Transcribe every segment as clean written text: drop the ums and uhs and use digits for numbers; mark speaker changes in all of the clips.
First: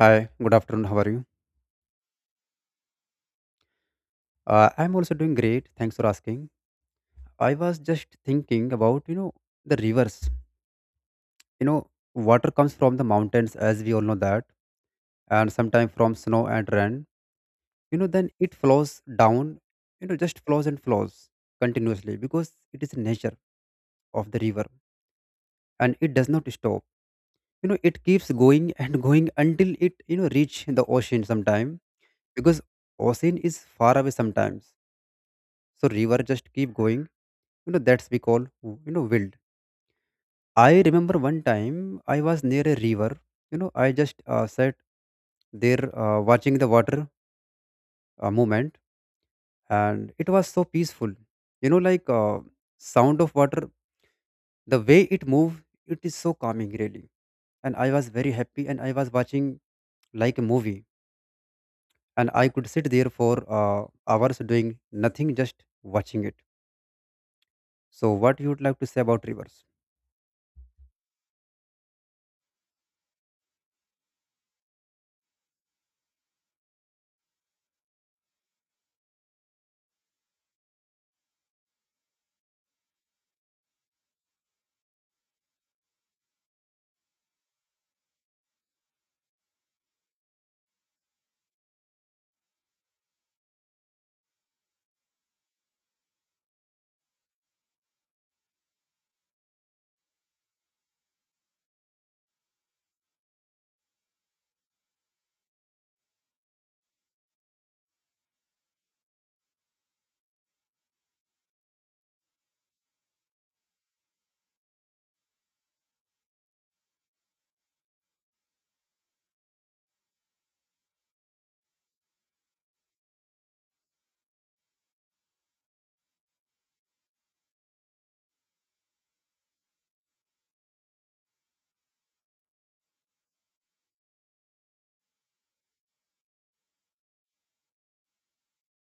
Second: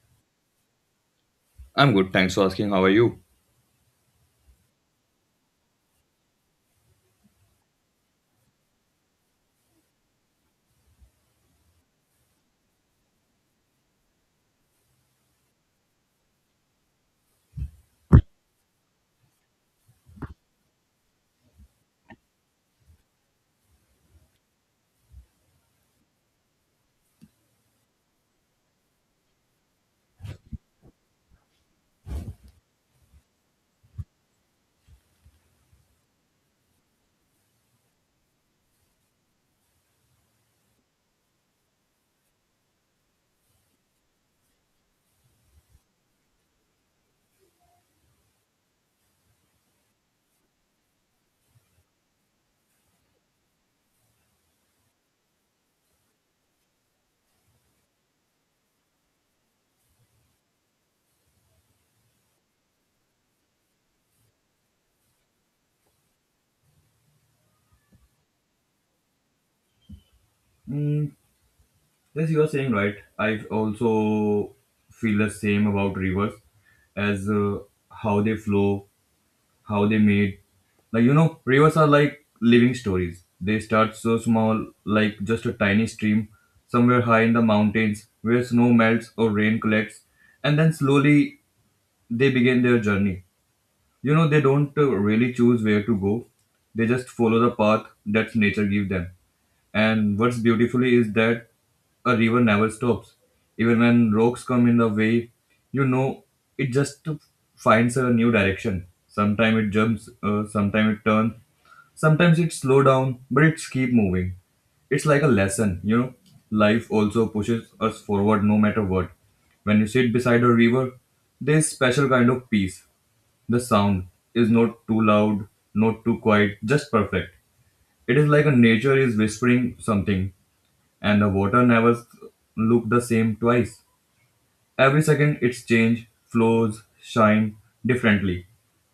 Speaker 1: Hi, good afternoon. How are you?
Speaker 2: I'm good, thanks for asking. How are you?
Speaker 1: I'm also doing great. Thanks for asking. I was just thinking about, the rivers. You know, Water comes from the mountains, as we all know that, and sometimes from snow and rain. Then it flows down, just flows and flows continuously because it is the nature of the river and it does not stop. It keeps going and going until it reach the ocean sometime because ocean is far away sometimes, so river just keep going. That's we call, wild. I remember one time I was near a river. I just sat there, watching the water movement, and it was so peaceful, like, sound of water, the way it move. It is so calming, really. And I was very happy, and I was watching like a movie. And I could sit there for uh, hours doing nothing, just watching it. So what you would like to say about rivers?
Speaker 2: Mm, yes, you are saying right. I also feel the same about rivers as how they flow, how they made. Like, you know, rivers are like living stories. They start so small, like just a tiny stream somewhere high in the mountains where snow melts or rain collects, and then slowly they begin their journey. You know, they don't really choose where to go. They just follow the path that nature gives them, and what's beautifully is that a river never stops even when rocks come in the way, you know. It just finds a new direction. Sometimes it jumps, sometimes it turns, sometimes it slow down, but it's keep moving. It's like a lesson, you know, life also pushes us forward no matter what. When you sit beside a river, there's special kind of peace. The sound is not too loud, not too quiet, just perfect. It is like a nature is whispering something, and the water never look the same twice. Every second it's change, flows, shine differently.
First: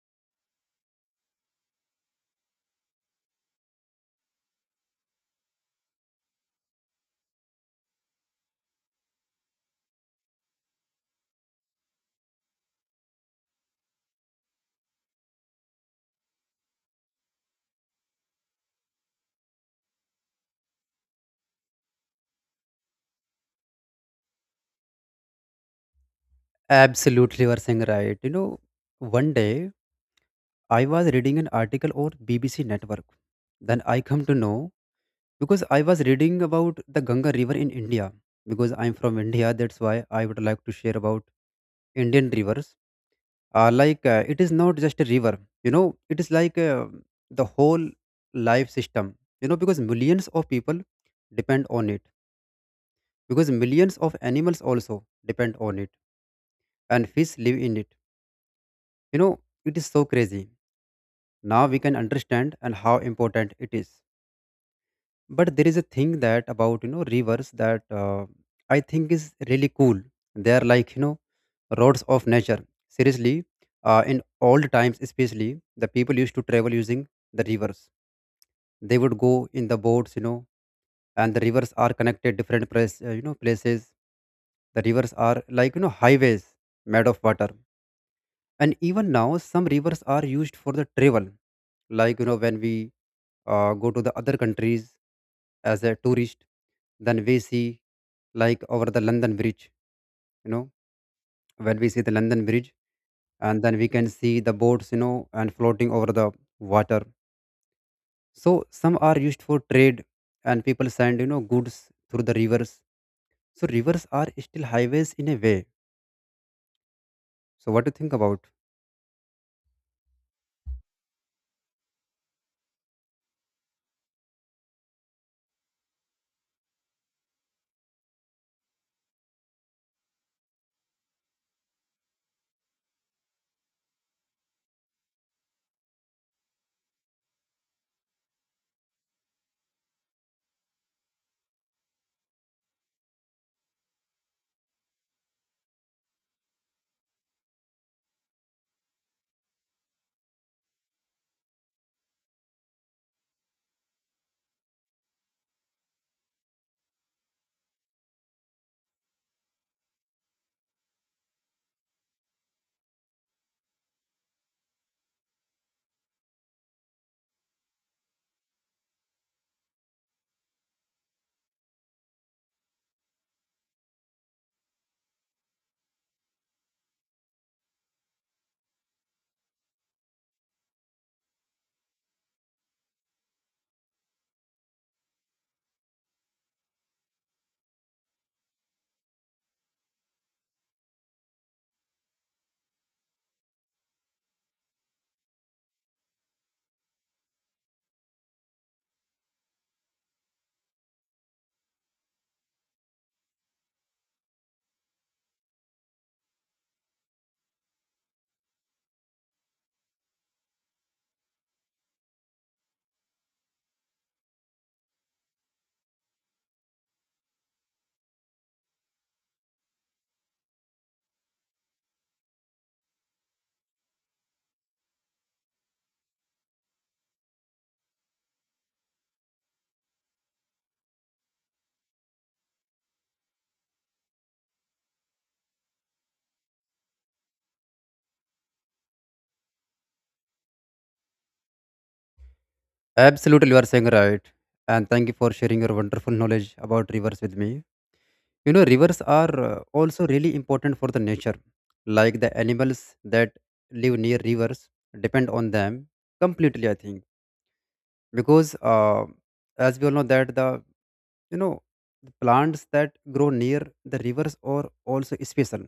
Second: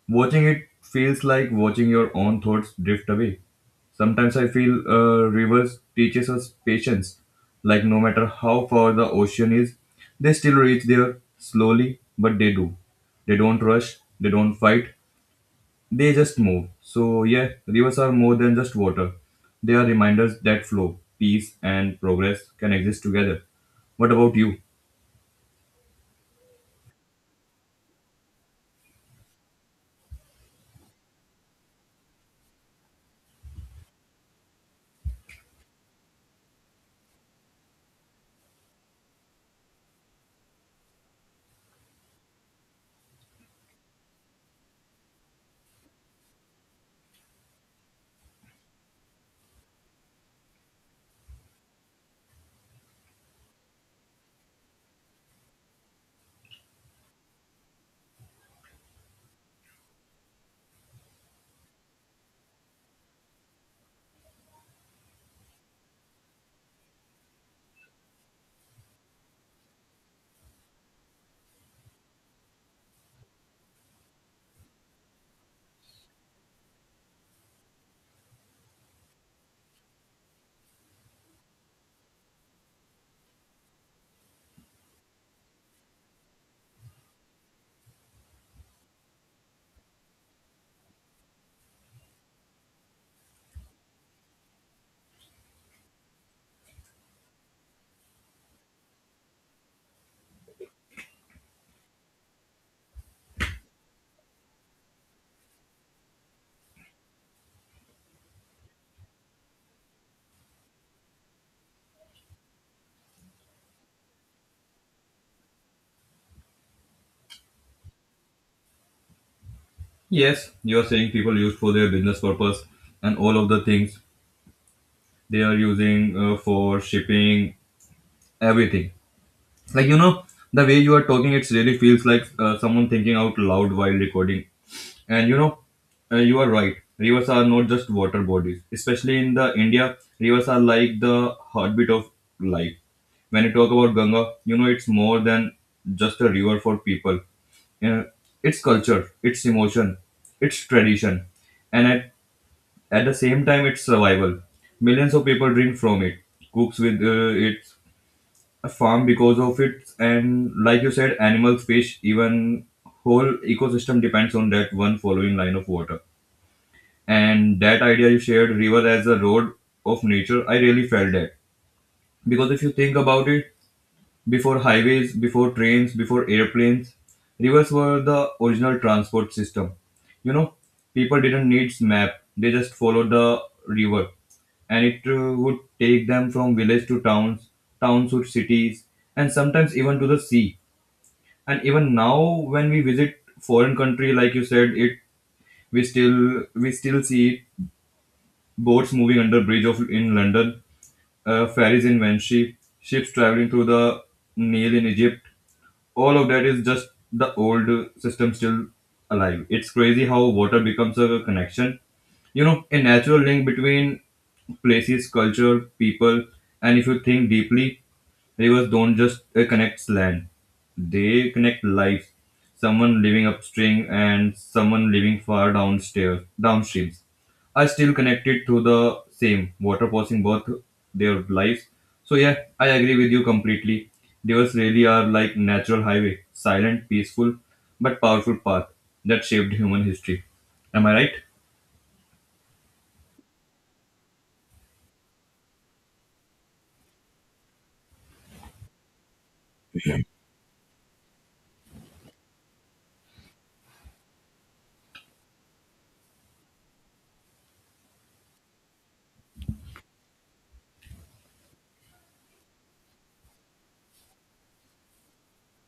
Speaker 2: Watching it feels like watching your own thoughts drift away. Sometimes I feel rivers teaches us patience. Like no matter how far the ocean is, they still reach there slowly, but they do. They don't rush, they don't fight, they just move. So, yeah, rivers are more than just water. They are reminders that flow, peace, and progress can exist together. What about you?
Speaker 1: Absolutely, you are saying right. You know, one day I was reading an article on BBC network. Then I come to know because I was reading about the Ganga River in India. Because I'm from India, that's why I would like to share about Indian rivers. Like, it is not just a river, you know, it is like, the whole life system. You know, because millions of people depend on it. Because millions of animals also depend on it, and fish live in it. You know, it is so crazy now, we can understand and how important it is. But there is a thing that about, you know, rivers that I think is really cool. They are like, you know, roads of nature. Seriously, in old times especially, the people used to travel using the rivers. They would go in the boats, you know, and the rivers are connected different place you know, places. The rivers are like, you know, highways made of water. And even now some rivers are used for the travel, like, you know, when we go to the other countries as a tourist, then we see like over the London Bridge, you know, when we see the London Bridge, and then we can see the boats, you know, and floating over the water. So some are used for trade, and people send, you know, goods through the rivers. So rivers are still highways in a way. So what do you think about?
Speaker 2: Yes, you are saying people used for their business purpose and all of the things they are using for shipping, everything. Like, you know, the way you are talking, it really feels like someone thinking out loud while recording. And you know, you are right, rivers are not just water bodies. Especially in the india, rivers are like the heartbeat of life. When you talk about ganga, you know, it's more than just a river for people. uh, it's culture, it's emotion, it's tradition, and at the same time it's survival. Millions of people drink from it, cooks with it, farm because of it, and like you said, animals, fish, even whole ecosystem depends on that one following line of water. And that idea you shared, river as a road of nature, I really felt that, because if you think about it, before highways, before trains, before airplanes, rivers were the original transport system. You know, people didn't need map; they just followed the river, and it would take them from village to towns, towns to cities, and sometimes even to the sea. And even now, when we visit foreign country, like you said, it we still see boats moving under bridge of in London, ferries in Venshi, ships traveling through the Nile in Egypt. All of that is just the old system still alive. It's crazy how water becomes a connection, you know, a natural link between places, culture, people. And if you think deeply, rivers don't just connect land; they connect life. Someone living upstream and someone living far downstairs, downstreams, are still connected through the same water passing both their lives. So yeah, I agree with you completely. Rivers really are like natural highway, silent, peaceful, but powerful path that shaped human history. Am I right?
Speaker 1: Absolutely, you are saying right. And thank you for sharing your wonderful knowledge about rivers with me. You know, rivers are, also really important for the nature. Like the animals that live near rivers depend on them completely, I think. Because as we all know that, you know, the plants that grow near the rivers are also special.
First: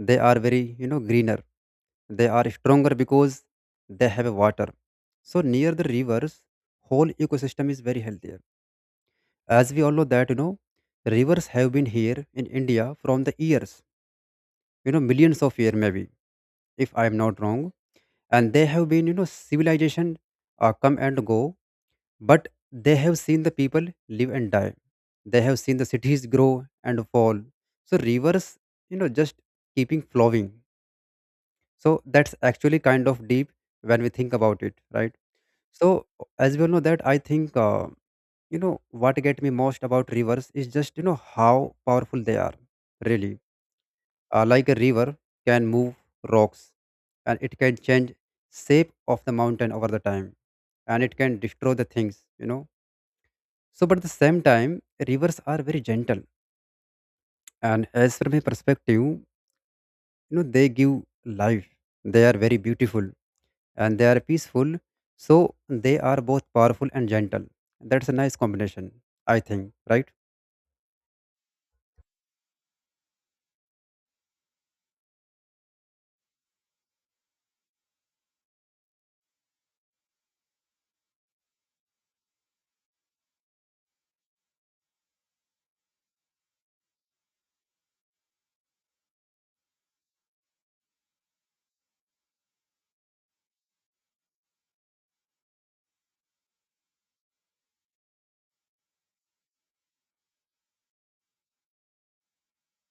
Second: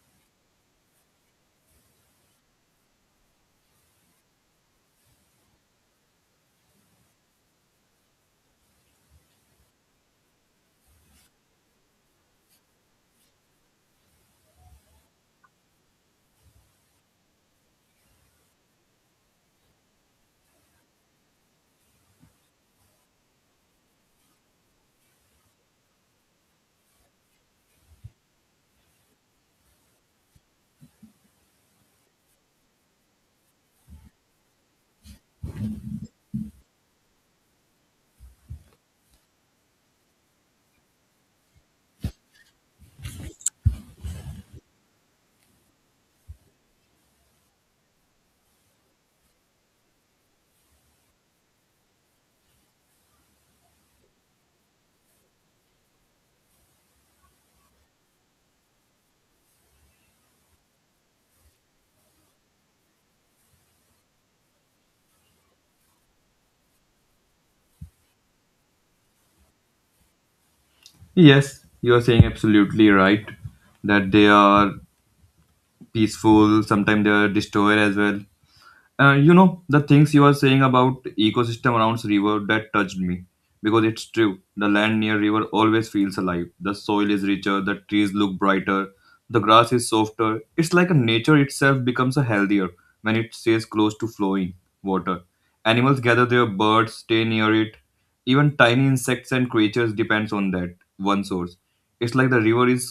Speaker 1: They are very, you know, greener. They are stronger because they have water. So near the rivers, whole ecosystem is very healthier. As we all know that, you know, rivers have been here in India from the years, you know, millions of years, maybe, if I am not wrong. And they have been, you know, civilization, come and go, but they have seen the people live and die. They have seen the cities grow and fall. So rivers, you know, just keeping flowing. So that's actually kind of deep when we think about it, right? So as we all know that, I think, you know, what get me most about rivers is just, you know, how powerful they are, really. Like a river can move rocks, and it can change shape of the mountain over the time, and it can destroy the things, you know. So but at the same time, rivers are very gentle. And as from a perspective, you know, they give life. They are very beautiful, and they are peaceful. So they are both powerful and gentle. That's a nice combination, I think, right?
Speaker 2: Yes, you are saying absolutely right that they are peaceful, sometimes they are destroyer as well. You know, the things you are saying about ecosystem around river, that touched me, because it's true. The land near river always feels alive. The soil is richer, the trees look brighter, the grass is softer. It's like a nature itself becomes a healthier when it stays close to flowing water. Animals gather there, birds stay near it, even tiny insects and creatures depends on that one source. It's like the river is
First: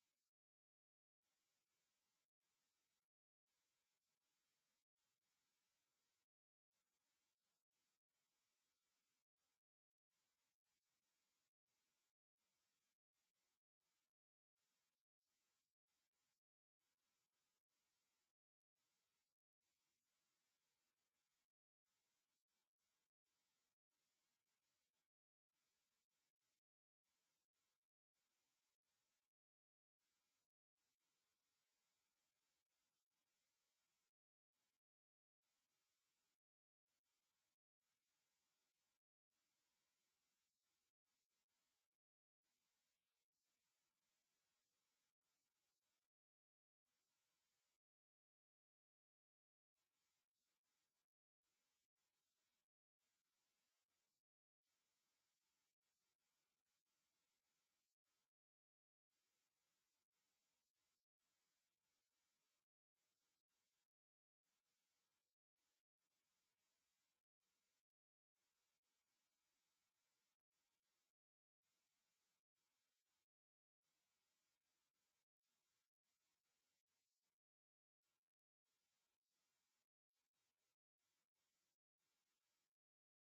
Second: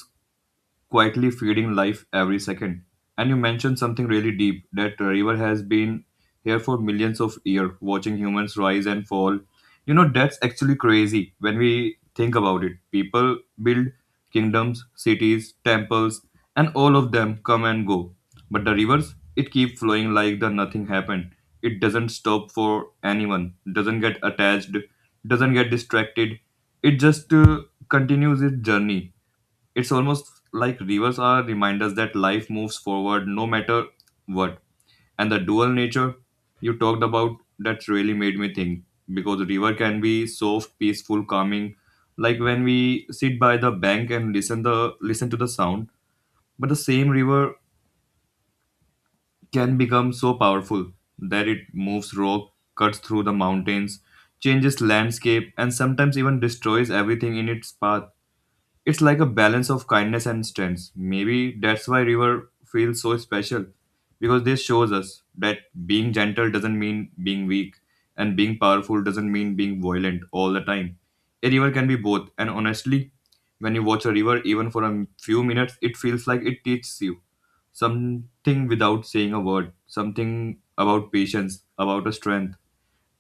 Speaker 2: quietly feeding life every second. And you mentioned something really deep, that the river has been here for millions of years, watching humans rise and fall. You know, that's actually crazy when we think about it. People build kingdoms, cities, temples, and all of them come and go. But the rivers, it keep flowing like the nothing happened. It doesn't stop for anyone, doesn't get attached, doesn't get distracted. It just continues its journey. It's almost like rivers are reminders that life moves forward no matter what. And the dual nature you talked about, that really made me think, because river can be soft, peaceful, calming, like when we sit by the bank and listen to the sound. But the same river can become so powerful that it moves rock, cuts through the mountains, changes landscape, and sometimes even destroys everything in its path. It's like a balance of kindness and strength. Maybe that's why river feels so special, because this shows us that being gentle doesn't mean being weak, and being powerful doesn't mean being violent all the time. A river can be both, and honestly, when you watch a river even for a few minutes, it feels like it teaches you something without saying a word, something about patience, about a strength,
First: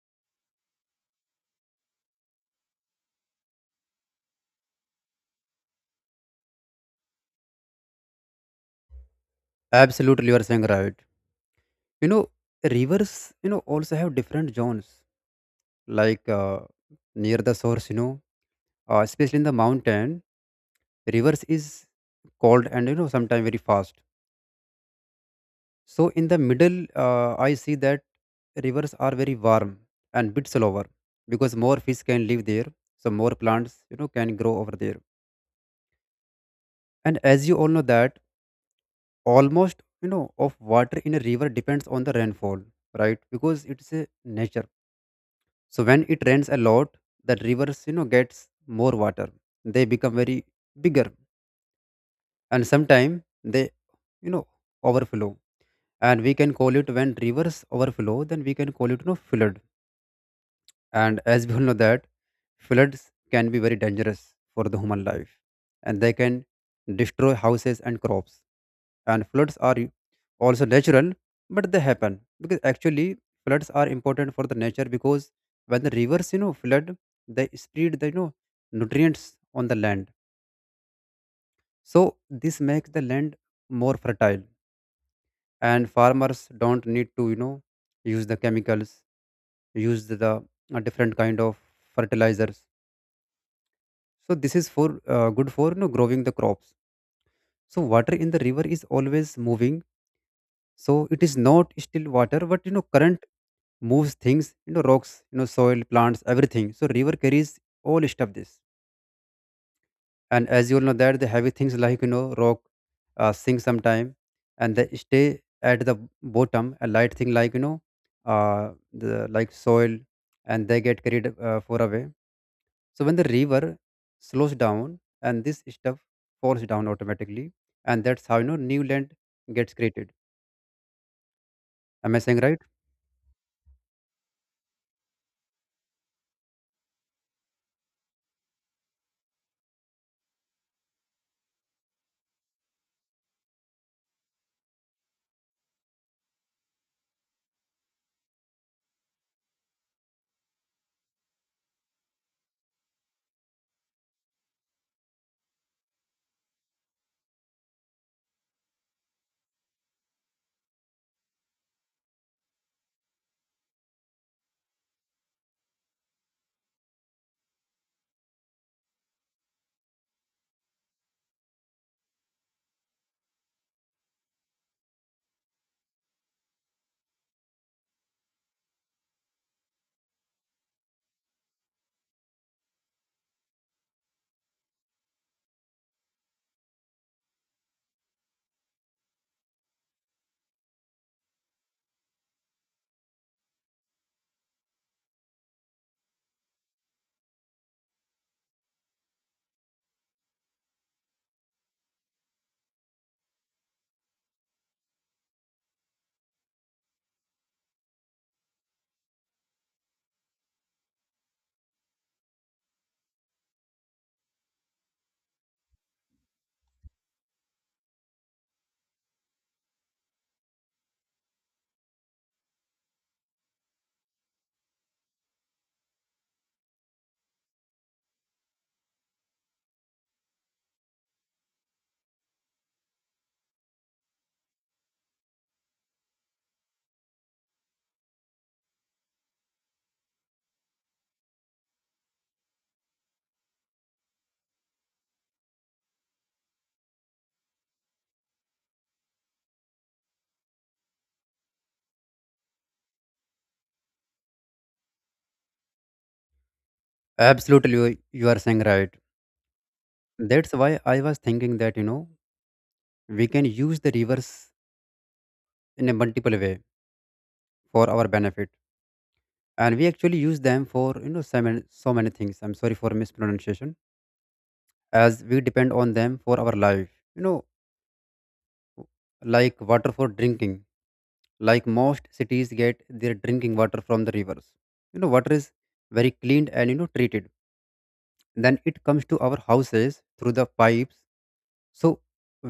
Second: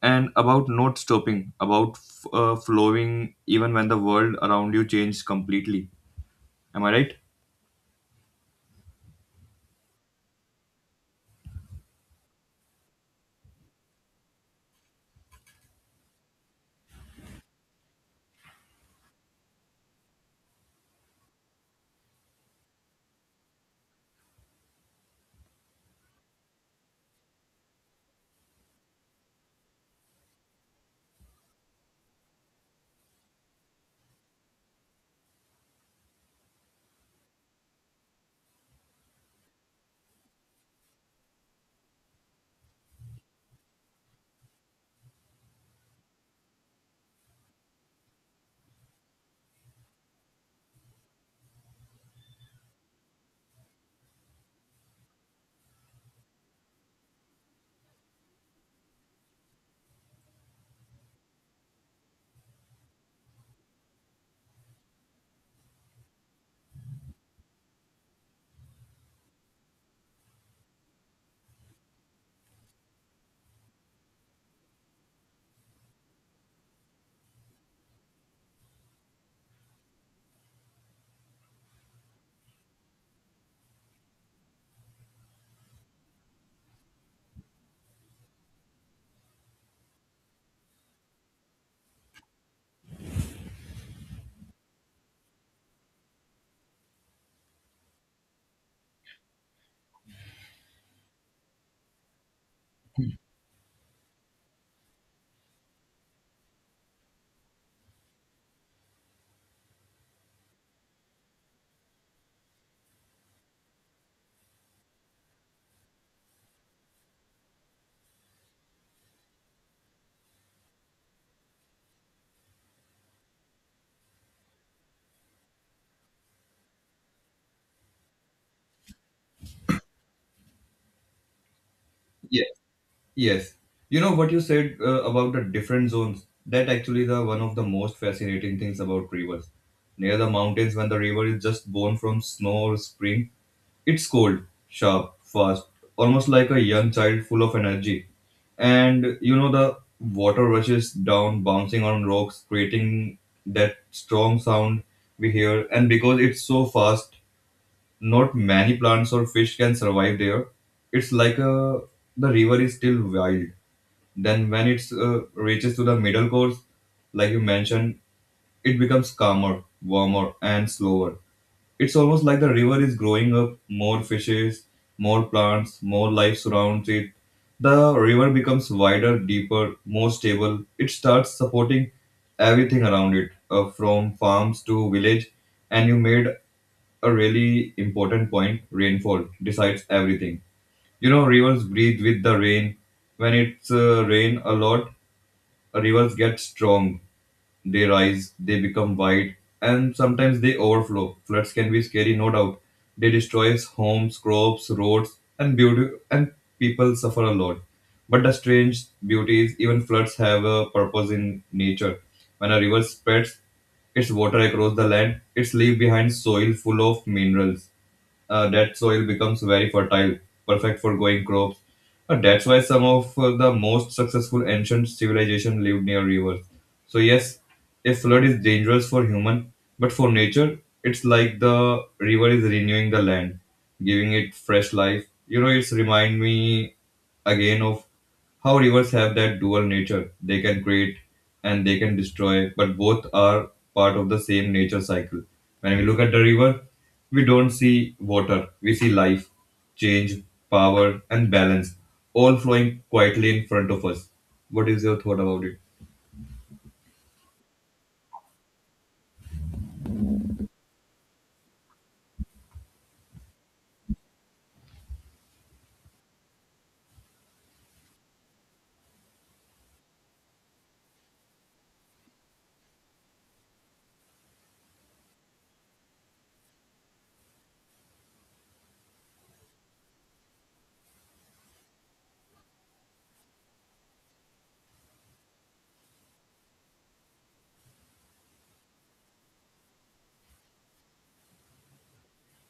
Speaker 2: and about not stopping, about flowing even when the world around you changes completely. Am I right?
Speaker 1: Absolutely, you are saying right. You know, rivers, you know, also have different zones, like, near the source, you know, especially in the mountain, rivers is cold and, you know, sometimes very fast. So in the middle, I see that rivers are very warm and bit slower, because more fish can live there, so more plants, you know, can grow over there. And as you all know that almost, you know, of water in a river depends on the rainfall, right? Because it's a nature. So when it rains a lot, the rivers, you know, gets more water. They become very bigger, and sometimes they, you know, overflow. And we can call it, when rivers overflow, then we can call it, you know, flood. And as we all know that floods can be very dangerous for the human life, and they can destroy houses and crops. And floods are also natural, but they happen because actually floods are important for the nature, because when the rivers, you know, flood, they spread the, you know, nutrients on the land. So this makes the land more fertile, and farmers don't need to, you know, use the chemicals, use the, different kind of fertilizers. So this is for good for, you know, growing the crops. So water in the river is always moving. So it is not still water, but, you know, current moves things, you know, rocks, you know, soil, plants, everything. So river carries all stuff this. And as you all know that the heavy things, like, you know, rock sink sometime, and they stay at the bottom. A light thing, like, you know, the like soil, and they get carried far away. So when the river slows down and this stuff falls down automatically, and that's how, you know, new land gets created. Am I saying
Speaker 2: Yes,
Speaker 1: right?
Speaker 2: yes. You know what you said about the different zones. That actually the one of the most fascinating things about rivers. Near the mountains, when the river is just born from snow or spring, it's cold, sharp, fast, almost like a young child full of energy. And you know, the water rushes down, bouncing on rocks, creating that strong sound we hear. And because it's so fast, not many plants or fish can survive there. It's like a, the river is still wild. Then when it reaches to the middle course, like you mentioned, it becomes calmer, warmer, and slower. It's almost like the river is growing up. More fishes, more plants, more life surrounds it. The river becomes wider, deeper, more stable. It starts supporting everything around it, from farms to village. And you made a really important point. Rainfall decides everything. You know, rivers breathe with the rain. When it's rain a lot, rivers get strong. They rise, they become wide, and sometimes they overflow. Floods can be scary, no doubt. They destroy homes, crops, roads, and beauty, and people suffer a lot. But the strange beauty is even floods have a purpose in nature. When a river spreads its water across the land, its leave behind soil full of minerals. That soil becomes very fertile, perfect for growing crops. That's why some of the most successful ancient civilizations lived near rivers. So yes, a flood is dangerous for human, but for nature, it's like the river is renewing the land, giving it fresh life. You know, it's remind me again of how rivers have that dual nature. They can create and they can destroy, but both are part of the same nature cycle. When we look at the river, we don't see water, we see life, change, power, and balance, all flowing quietly in front of us. What is your thought about it?
Speaker 1: Absolutely, you are saying right. That's why I was thinking that, you know, we can use the rivers in a multiple way for our benefit, and we actually use them for, you know, so many things. I'm sorry for mispronunciation, as we depend on them for our life. You know, like water for drinking, like most cities get their drinking water from the rivers. You know, water is very cleaned and, you know, treated. Then it comes to our houses through the pipes. So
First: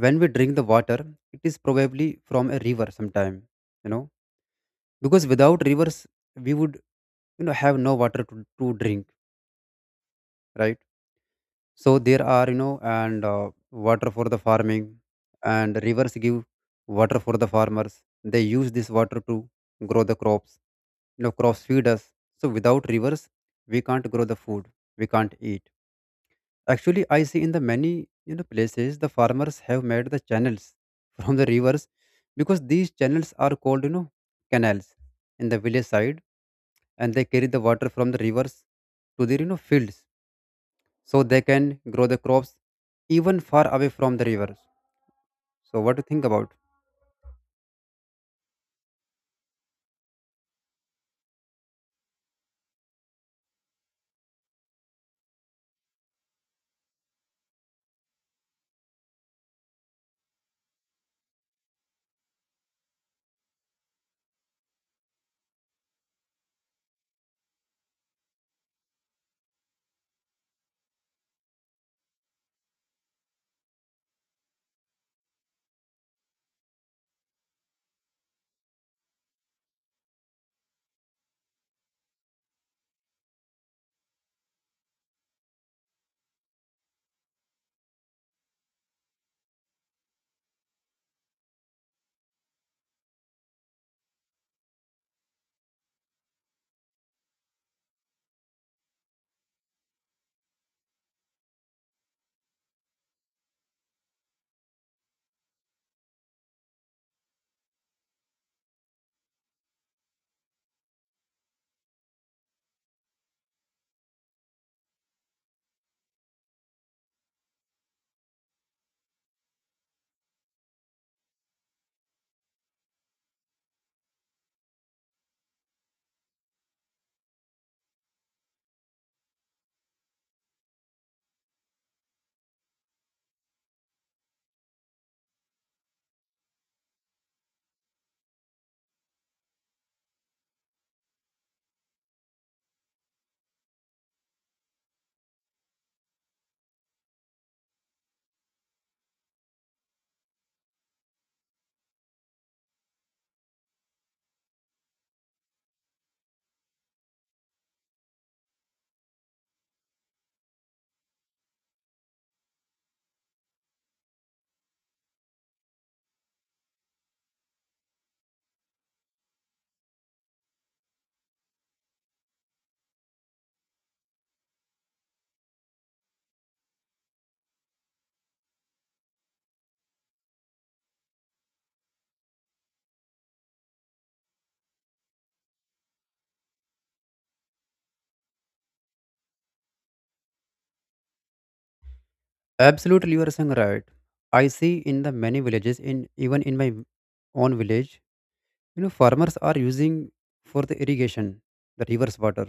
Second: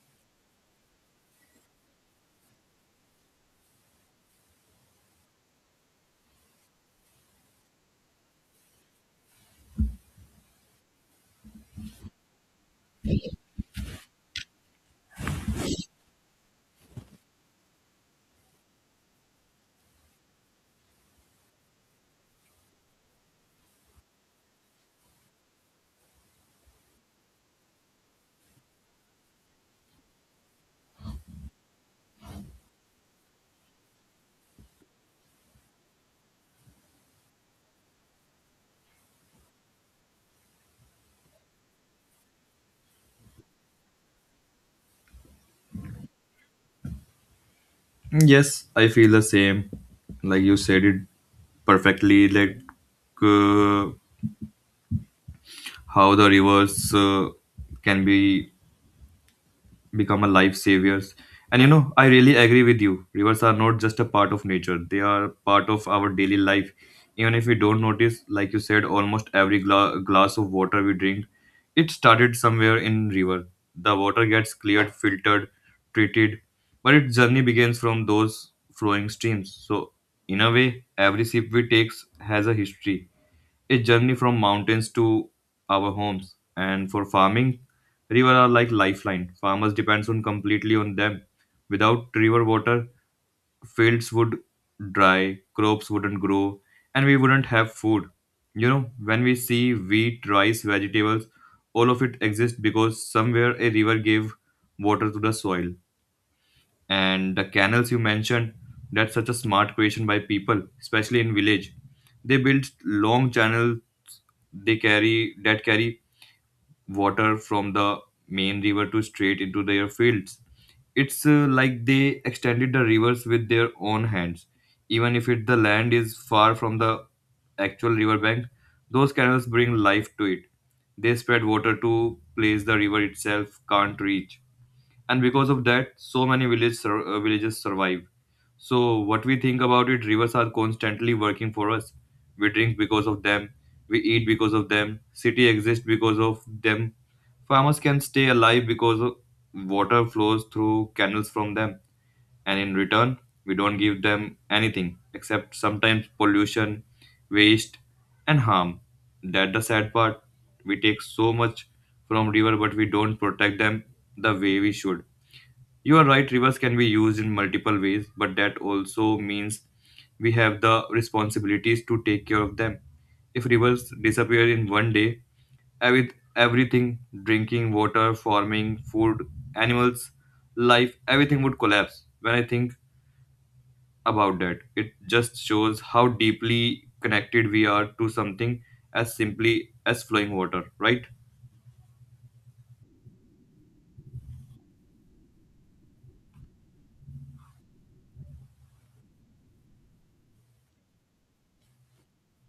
Speaker 1: when we drink the water, it is probably from a river sometime, you know, because without rivers we would, you know, have no water to drink, right? So there are, you know, and water for the farming. And rivers give water for the farmers. They use this water to grow the crops. You know, crops feed us. So without rivers, we can't grow the food, we can't eat. Actually, I see in the many, you know, places the farmers have made the channels from the rivers, because these channels are called, you know, canals, in the village side. And they carry the water from the rivers to their, you know, fields, so they can grow the crops even far away from the rivers. So what do you think about?
Speaker 2: Yes, I feel the same. Like you said it perfectly, like uh, how the rivers can be become a life saviors. And you know, I really agree with you, rivers are not just a part of nature, they are part of our daily life, even if we don't notice. Like you said, almost every glass of water we drink, it started somewhere in river. The water gets cleared, filtered, treated, but its journey begins from those flowing streams. So in a way, every sip we takes has a history, a journey from mountains to our homes. And for farming, rivers are like lifeline. Farmers depends on completely on them. Without river water, fields would dry, crops wouldn't grow, and we wouldn't have food. You know, when we see wheat, rice, vegetables, all of it exists because somewhere a river gave water to the soil. And the canals you mentioned, that's such a smart creation by people, especially in village. They built long channels they carry that carry water from the main river to straight into their fields. It's like they extended the rivers with their own hands, even if the land is far from the actual riverbank. Those canals bring life to it. They spread water to place the river itself can't reach, and because of that so many villages survive. So what we think about it, rivers are constantly working for us. We drink because of them, we eat because of them, city exists because of them. Farmers can stay alive because of water flows through canals from them. And in return, we don't give them anything except sometimes pollution, waste, and harm. That the sad part. We take so much from river, but we don't protect them the way we should. You are right, rivers can be used in multiple ways, but that also means we have the responsibilities to take care of them. If rivers disappear in one day, everything drinking water, farming, food, animals, life everything would collapse. When I think about that, it just shows how deeply connected we are to something as simply as flowing water, right?
Speaker 1: Absolutely, you are saying right. I see in the many villages, in even in my own village, you know, farmers are using for the irrigation the rivers water.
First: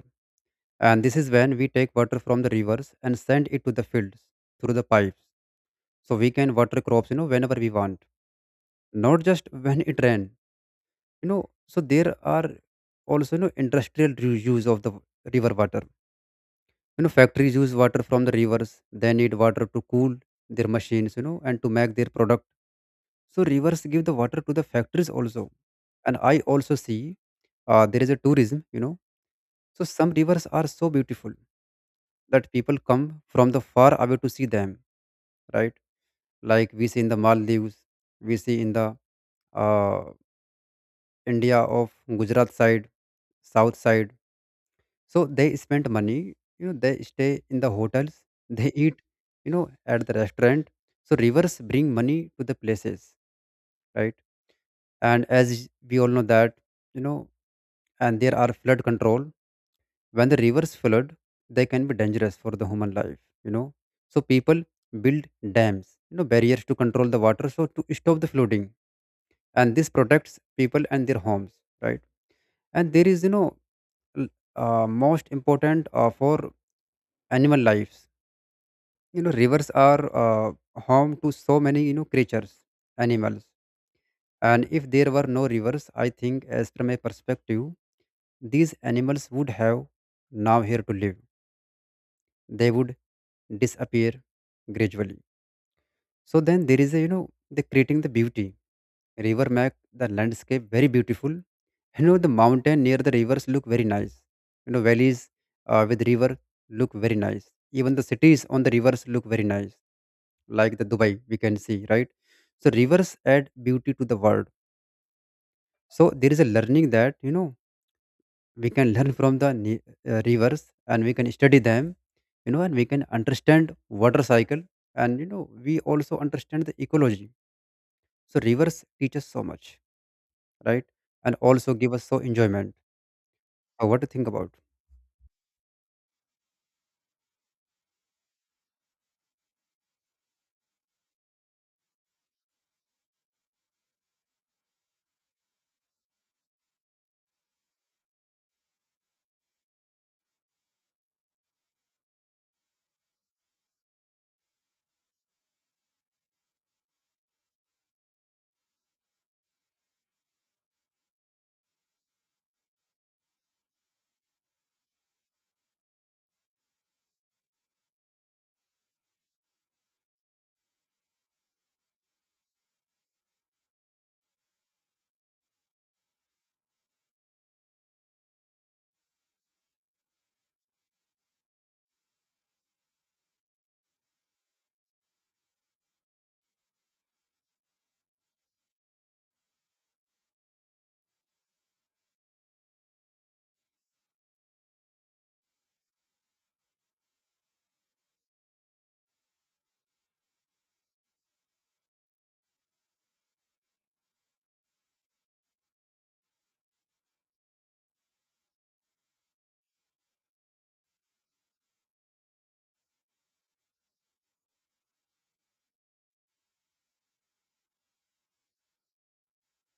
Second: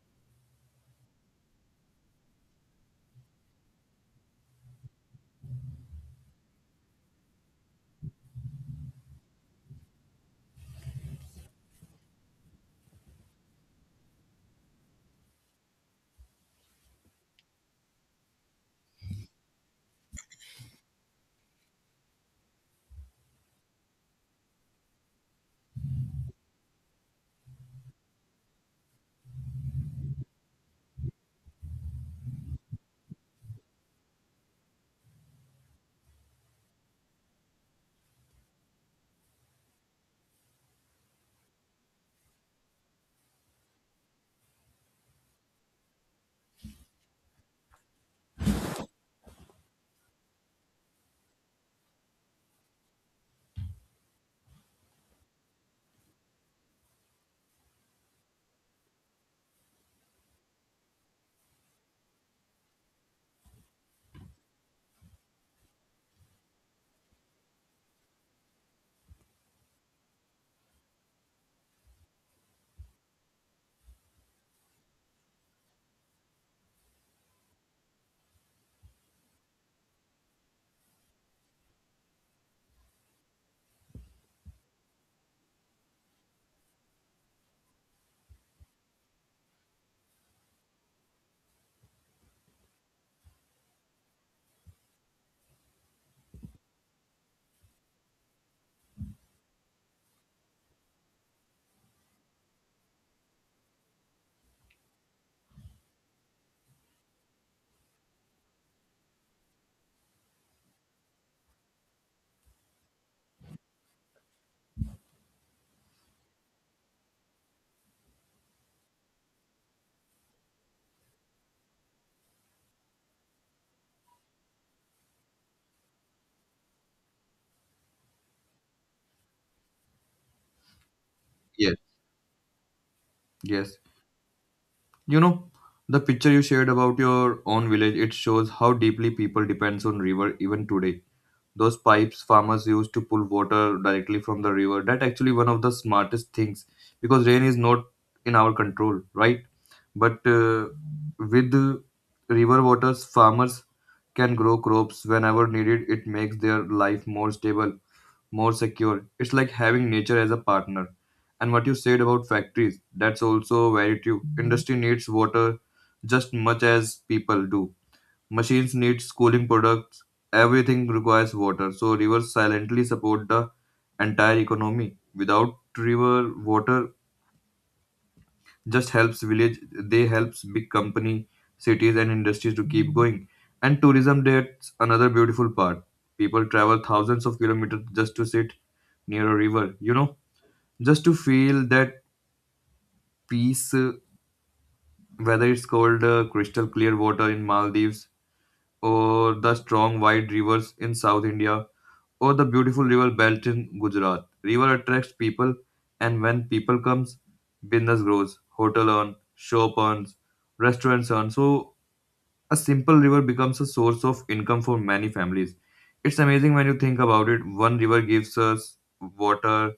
Speaker 1: And this is when we take water from the rivers and send it to the fields through the pipes, so we can water crops, you know, whenever we want, not just when it rain, you know. So there are also, you know, industrial use of the river water. You know, factories use water from the rivers. They need water to cool their machines, you know, and to make their product. So rivers give the water to the factories also. And I also see, there is a tourism, you know. So some rivers are so beautiful that people come from the far away to see them, right? Like we see in the Maldives, we see in the, uh, India of Gujarat side, south side. So they spend money, you know, they stay in the hotels, they eat, you know, at the restaurant. So rivers bring money to the places, right? And as we all know that, you know, and there are flood control. When the rivers flood, they can be dangerous for the human life, you know. So people build dams, you know, barriers to control the water, so to stop the flooding. And this protects people and their homes, right? And there is, l- most important for animal lives. Rivers are home to so many creatures, animals. And if there were no rivers, I think as from a perspective, these animals would have now here to live. They would disappear gradually. So then there is a, the creating the beauty. River make the landscape very beautiful. You know, the mountain near the rivers look very nice. You know, valleys with river look very nice. Even the cities on the rivers look very nice, like the Dubai we can see, right? So rivers add beauty to the world. So there is a learning that we can learn from the rivers, and we can study them, you know, and we can understand water cycle. And we also understand the ecology. So rivers teach us so much, right? And also
Speaker 2: Yes.
Speaker 1: give us so enjoyment.
Speaker 2: Yes.
Speaker 1: So what to think about?
Speaker 2: You know, the picture you shared about your own village, it shows how deeply people depends on river even today. Those pipes farmers use to pull water directly from the river, that actually one of the smartest things because rain is not in our control, right? But with the river waters, farmers can grow crops whenever needed. It makes their life more stable, more secure. It's like having nature as a partner. And what you said about factories, that's also very true. Industry needs water just much as people do. Machines need cooling products. Everything requires water. So rivers silently support the entire economy. Without river water, just helps village they helps big company, cities and industries to keep going. And tourism, that's another beautiful part. People travel thousands of kilometers just to sit near a river, you know, just to feel that peace. Whether it's called crystal clear water in Maldives, or the strong wide rivers in South India, or the beautiful river belt in Gujarat, river attracts people. And when people comes, business grows, hotel earn, shop earns, restaurants earn. So a simple river becomes a source of income for many families. It's amazing when you think about it. One river gives us water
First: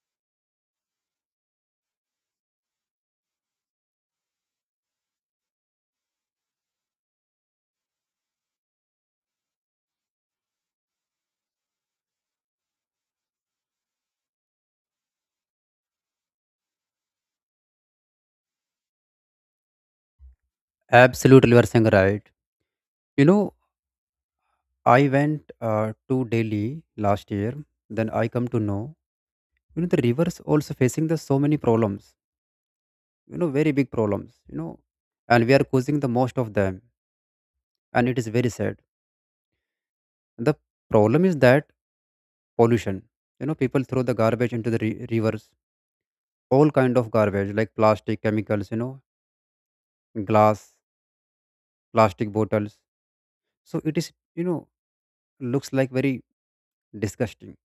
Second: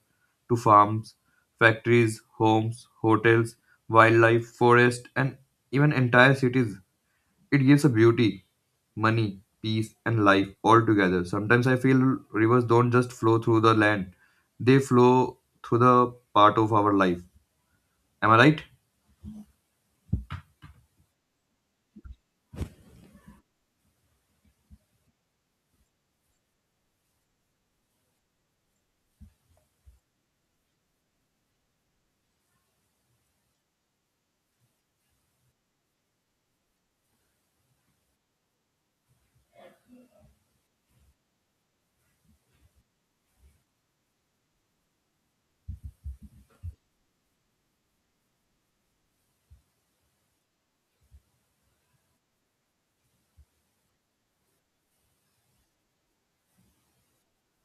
Speaker 2: to farms, factories, homes, hotels, wildlife, forest, and even entire cities. It gives a beauty, money, peace, and life all together. Sometimes I feel rivers don't just flow through the land, they flow through the part of our life. Am I right?
Speaker 1: Absolutely, you are saying right. You know, I went to Delhi last year. Then I come to know, you know, the rivers also facing the so many problems. You know, very big problems. You know, and we are causing the most of them, and it is very sad. The problem is that pollution. You know, people throw the garbage into the rivers, all kind of garbage like plastic, chemicals. You know, glass, plastic bottles. So it is, you know looks like very disgusting.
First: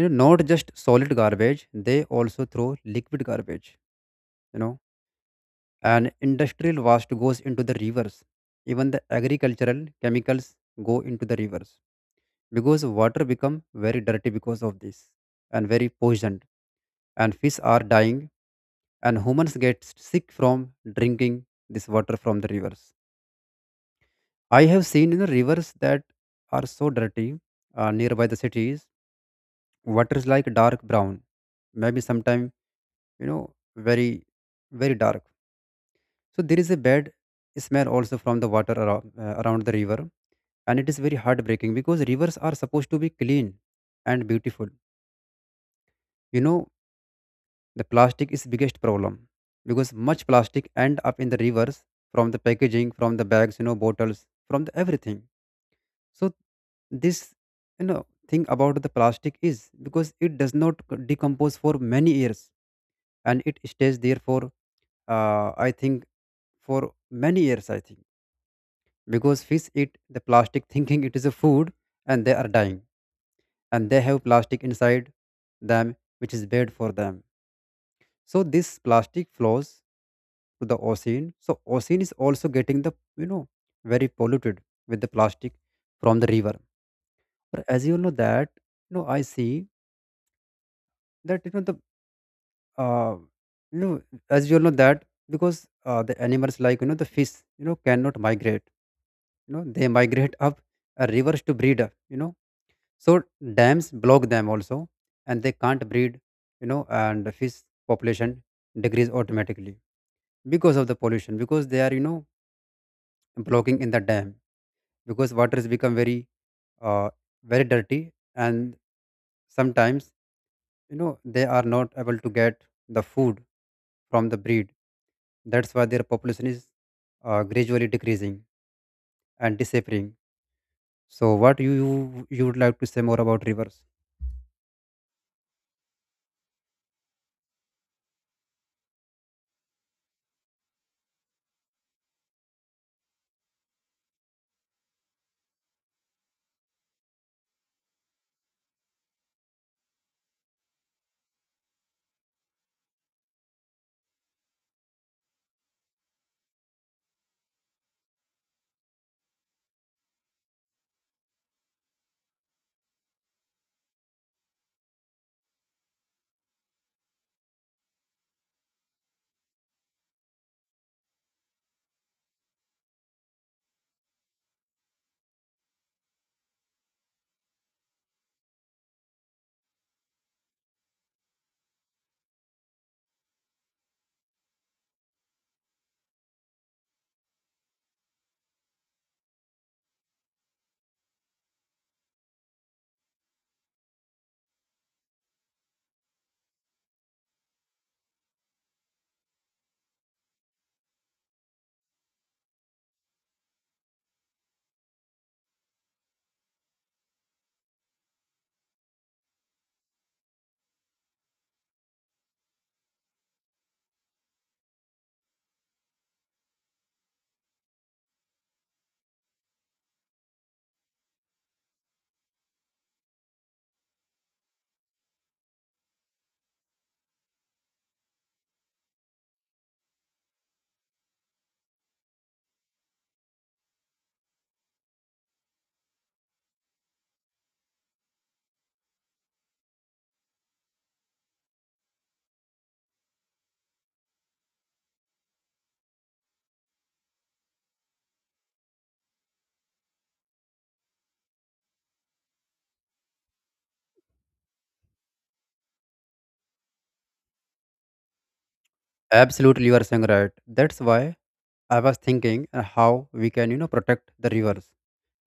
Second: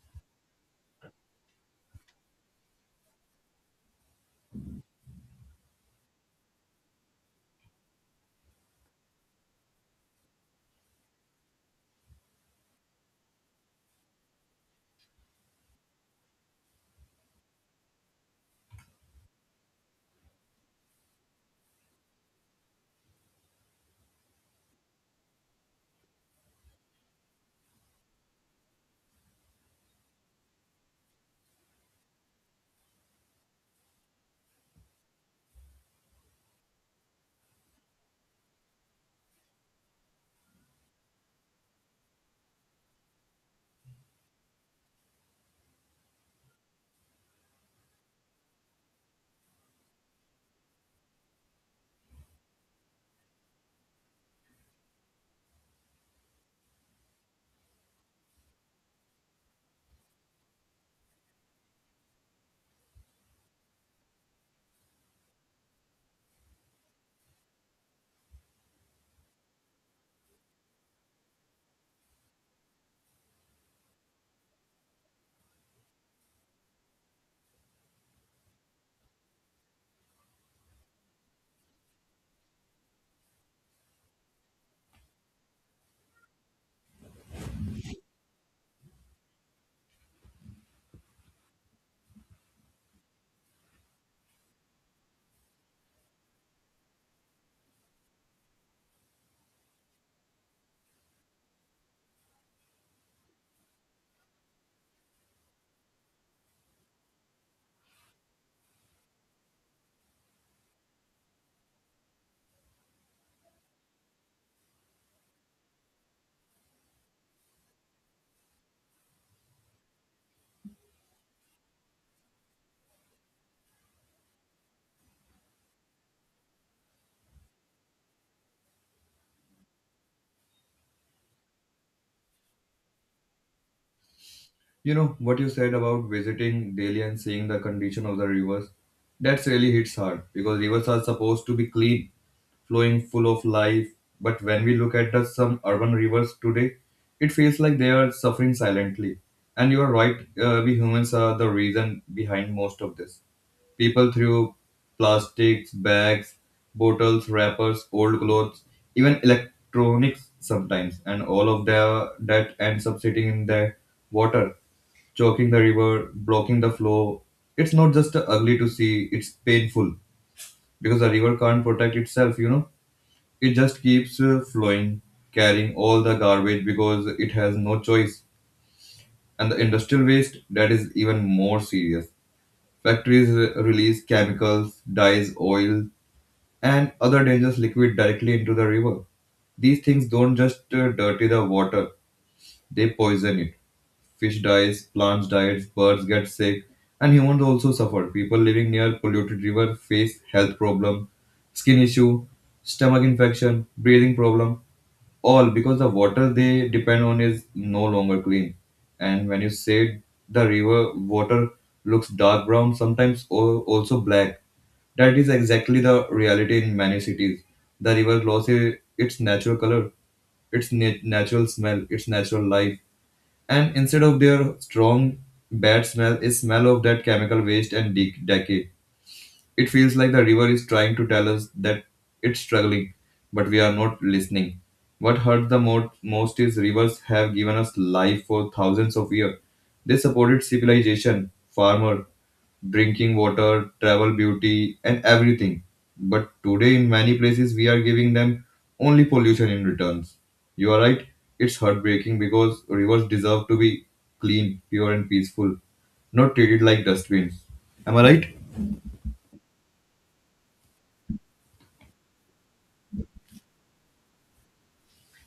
Speaker 1: Not just solid garbage, they also throw liquid garbage, know and industrial waste goes into the rivers. Even the agricultural chemicals go into the rivers, because water become very dirty because of this, and very poisoned, and fish are dying, and humans get sick from drinking this water from the rivers. I have seen in the rivers that are so dirty nearby the cities. Water is like dark brown, maybe sometime, you know, very very dark. So there is a bad smell also from the water around, around the river, and it is very heartbreaking because rivers are supposed to be clean and beautiful. You know, the plastic is biggest problem because much plastic end up in the rivers, from the packaging, from the bags, you know, bottles, from the everything. So this, thing about the plastic is because it does not decompose for many years, and it stays there for I think for many years I think. Because fish eat the plastic thinking it is a food, and they are dying, and they have plastic inside them which is bad for them. So this plastic flows to the ocean, so ocean is also getting the, you know very polluted with the plastic from the river. But as you know that, I see that the uh, you know as you know that, because the animals like, the fish, cannot migrate. You know, they migrate up rivers to breed. You know, so dams block them also, and they can't breed. You know, and the fish population decrease automatically because of the pollution, because they are, blocking in the dam, because water has become very uh, very dirty. And sometimes, they are not able to get the food from the breed. That's why their population is gradually decreasing and disappearing. So what you would like to say more about rivers?
Speaker 2: You know what you said about visiting daily and seeing the condition of the rivers? That's really hits hard because rivers are supposed to be clean, flowing, full of life. But when we look at the some urban rivers today, it feels like they are suffering silently. And you are right, we humans are the reason behind most of this. People threw plastics, bags, bottles, wrappers, old clothes, even electronics sometimes, and that ends up sitting in the water, choking the river, blocking the flow. It's not just ugly to see, it's painful because the river can't protect itself, you know. It just keeps flowing, carrying all the garbage because it has no choice. And the industrial waste, that is even more serious. Factories release chemicals, dyes, oil, and other dangerous liquid directly into the river. These things don't just dirty the water, they poison it. Fish dies, plants die, birds get sick, and humans also suffer. People living near polluted river face health problem, skin issue, stomach infection, breathing problem, all because the water they depend on is no longer clean. And when you say the river water looks dark brown, sometimes also black, that is exactly the reality in many cities. The river loses its natural color, its natural smell, its natural life, and instead of their strong bad smell, a smell of that chemical waste and decay. It feels like the river is trying to tell us that it's struggling, but we are not listening. What hurts the most is rivers have given us life for thousands of years. They supported civilization, farmer, drinking water, travel, beauty, and everything. But today, in many places, we are giving them only pollution in returns. You are right, it's heartbreaking because rivers deserve to be clean, pure, and peaceful, not treated like dustbins. Am I right?
Speaker 1: Absolutely, you are saying right. That's why I was thinking how we can, you know, protect the rivers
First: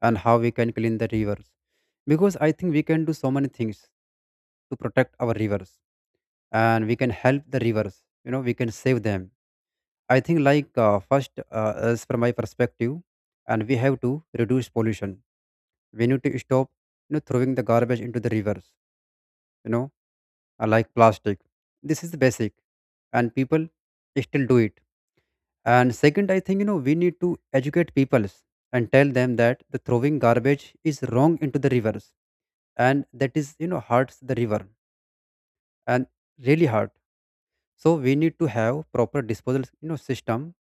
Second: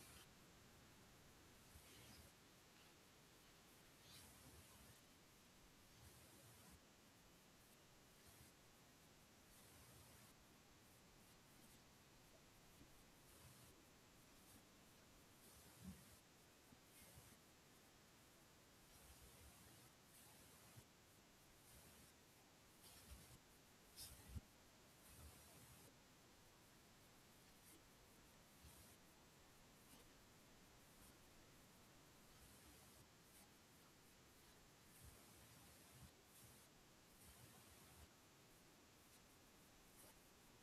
Speaker 1: and how we can clean the rivers. Because I think we can do so many things to protect our rivers, and we can help the rivers, you know, we can save them. I think, like, first, as from my perspective, and we have to reduce pollution. We need to stop, you know, throwing the garbage into the rivers, you know, like plastic. This is the basic, and people still do it. And second, I think, you know, we need to educate people and tell them that the throwing garbage is wrong into the rivers, and that is, you know, hurts the river, and really hurt. So we need to have proper disposal, you know, system,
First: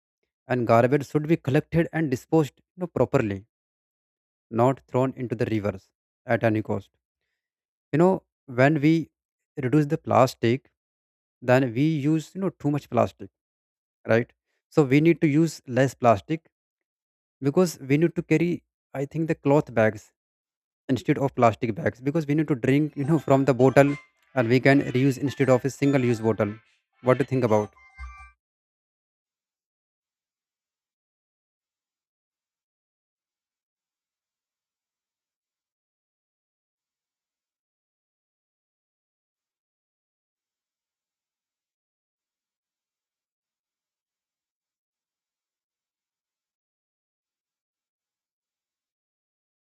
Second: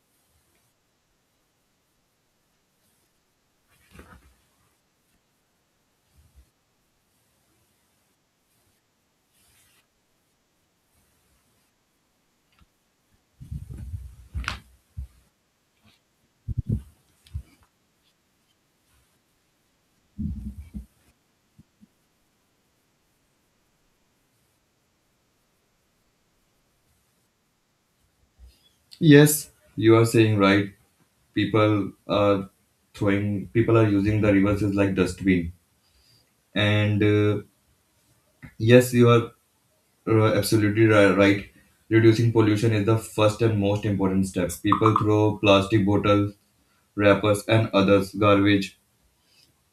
Speaker 1: and garbage should be collected and disposed, you know, properly, not thrown into the rivers at any cost. You know, when we reduce the plastic, then we use, you know, too much plastic, right? So we need to use less plastic, because we need to carry, I think, the cloth bags instead of plastic bags. Because we need to drink, you know, from the bottle, and we can reuse instead of a single use bottle. What do you think about?
Speaker 2: Yes, you are saying right. People are people are using the rivers as like dustbin. And yes, you are absolutely right. Reducing pollution is the first and most important step. People throw plastic bottles, wrappers, and others garbage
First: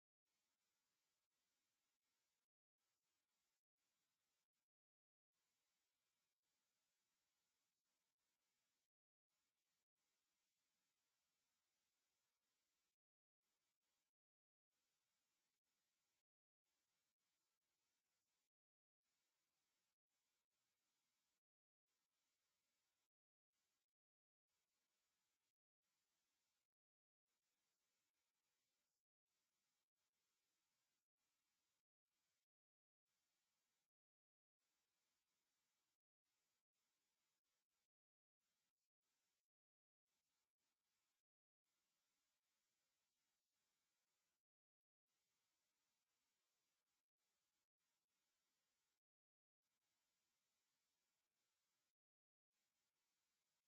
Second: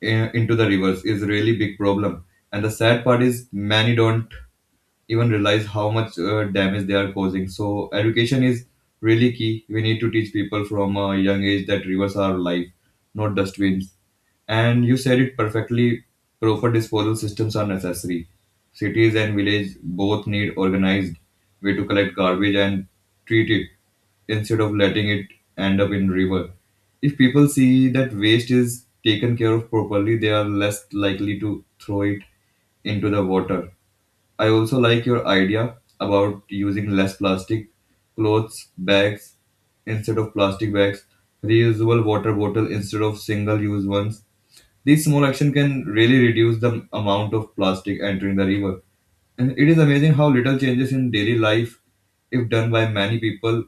Speaker 2: into the rivers is really big problem. And the sad part is many don't even realize how much damage they are causing. So education is really key. We need to teach people from a young age that rivers are life, not dustbins. And you said it perfectly. Proper disposal systems are necessary. Cities and village both need organized way to collect garbage and treat it instead of letting it end up in river. If people see that waste is taken care of properly, they are less likely to throw it into the water. I also like your idea about using less plastic, clothes bags instead of plastic bags, reusable water bottle instead of single use ones. These small action can really reduce the amount of plastic entering the river. And it is amazing how little changes in daily life, if done by many people,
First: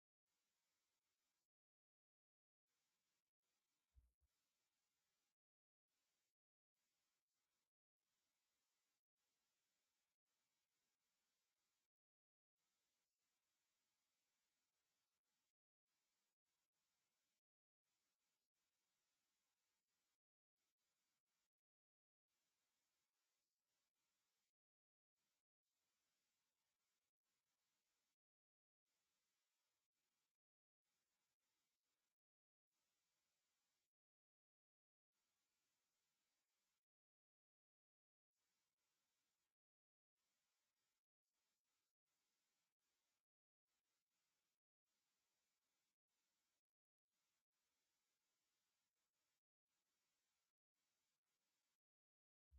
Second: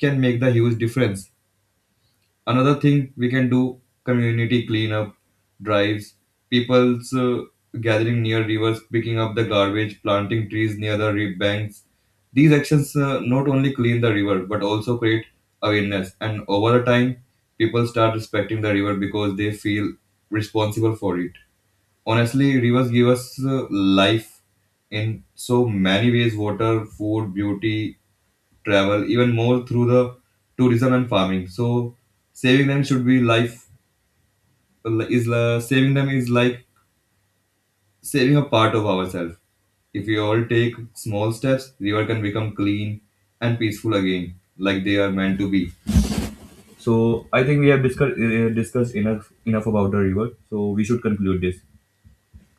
Speaker 2: can make the huge difference. Another thing we can do, community cleanup drives, people's gathering near rivers, picking up the garbage, planting trees near the banks. These actions not only clean the river but also create awareness, and over the time people start respecting the river because they feel responsible for it. Honestly, rivers give us life in so many ways, water, food, beauty, travel, even more through the tourism and farming. So saving them should be life saving them is like saving a part of ourselves. If we all take small steps, river can become clean and peaceful again like they are meant to be. So I think we have discussed enough about the river, so we should conclude this.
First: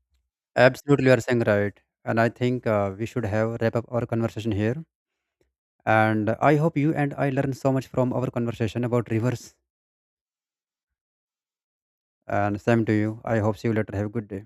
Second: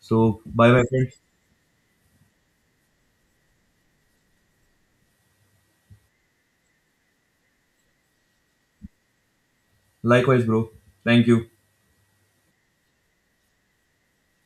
Speaker 2: So bye my
Speaker 1: Absolutely, you are
Speaker 2: friends.
Speaker 1: saying right. And I think we should have wrap up our conversation here, and I hope you and I learned so much from our conversation about rivers.
Speaker 2: Likewise bro. Thank you.
Speaker 1: And same to you, I hope see you later, have a good day.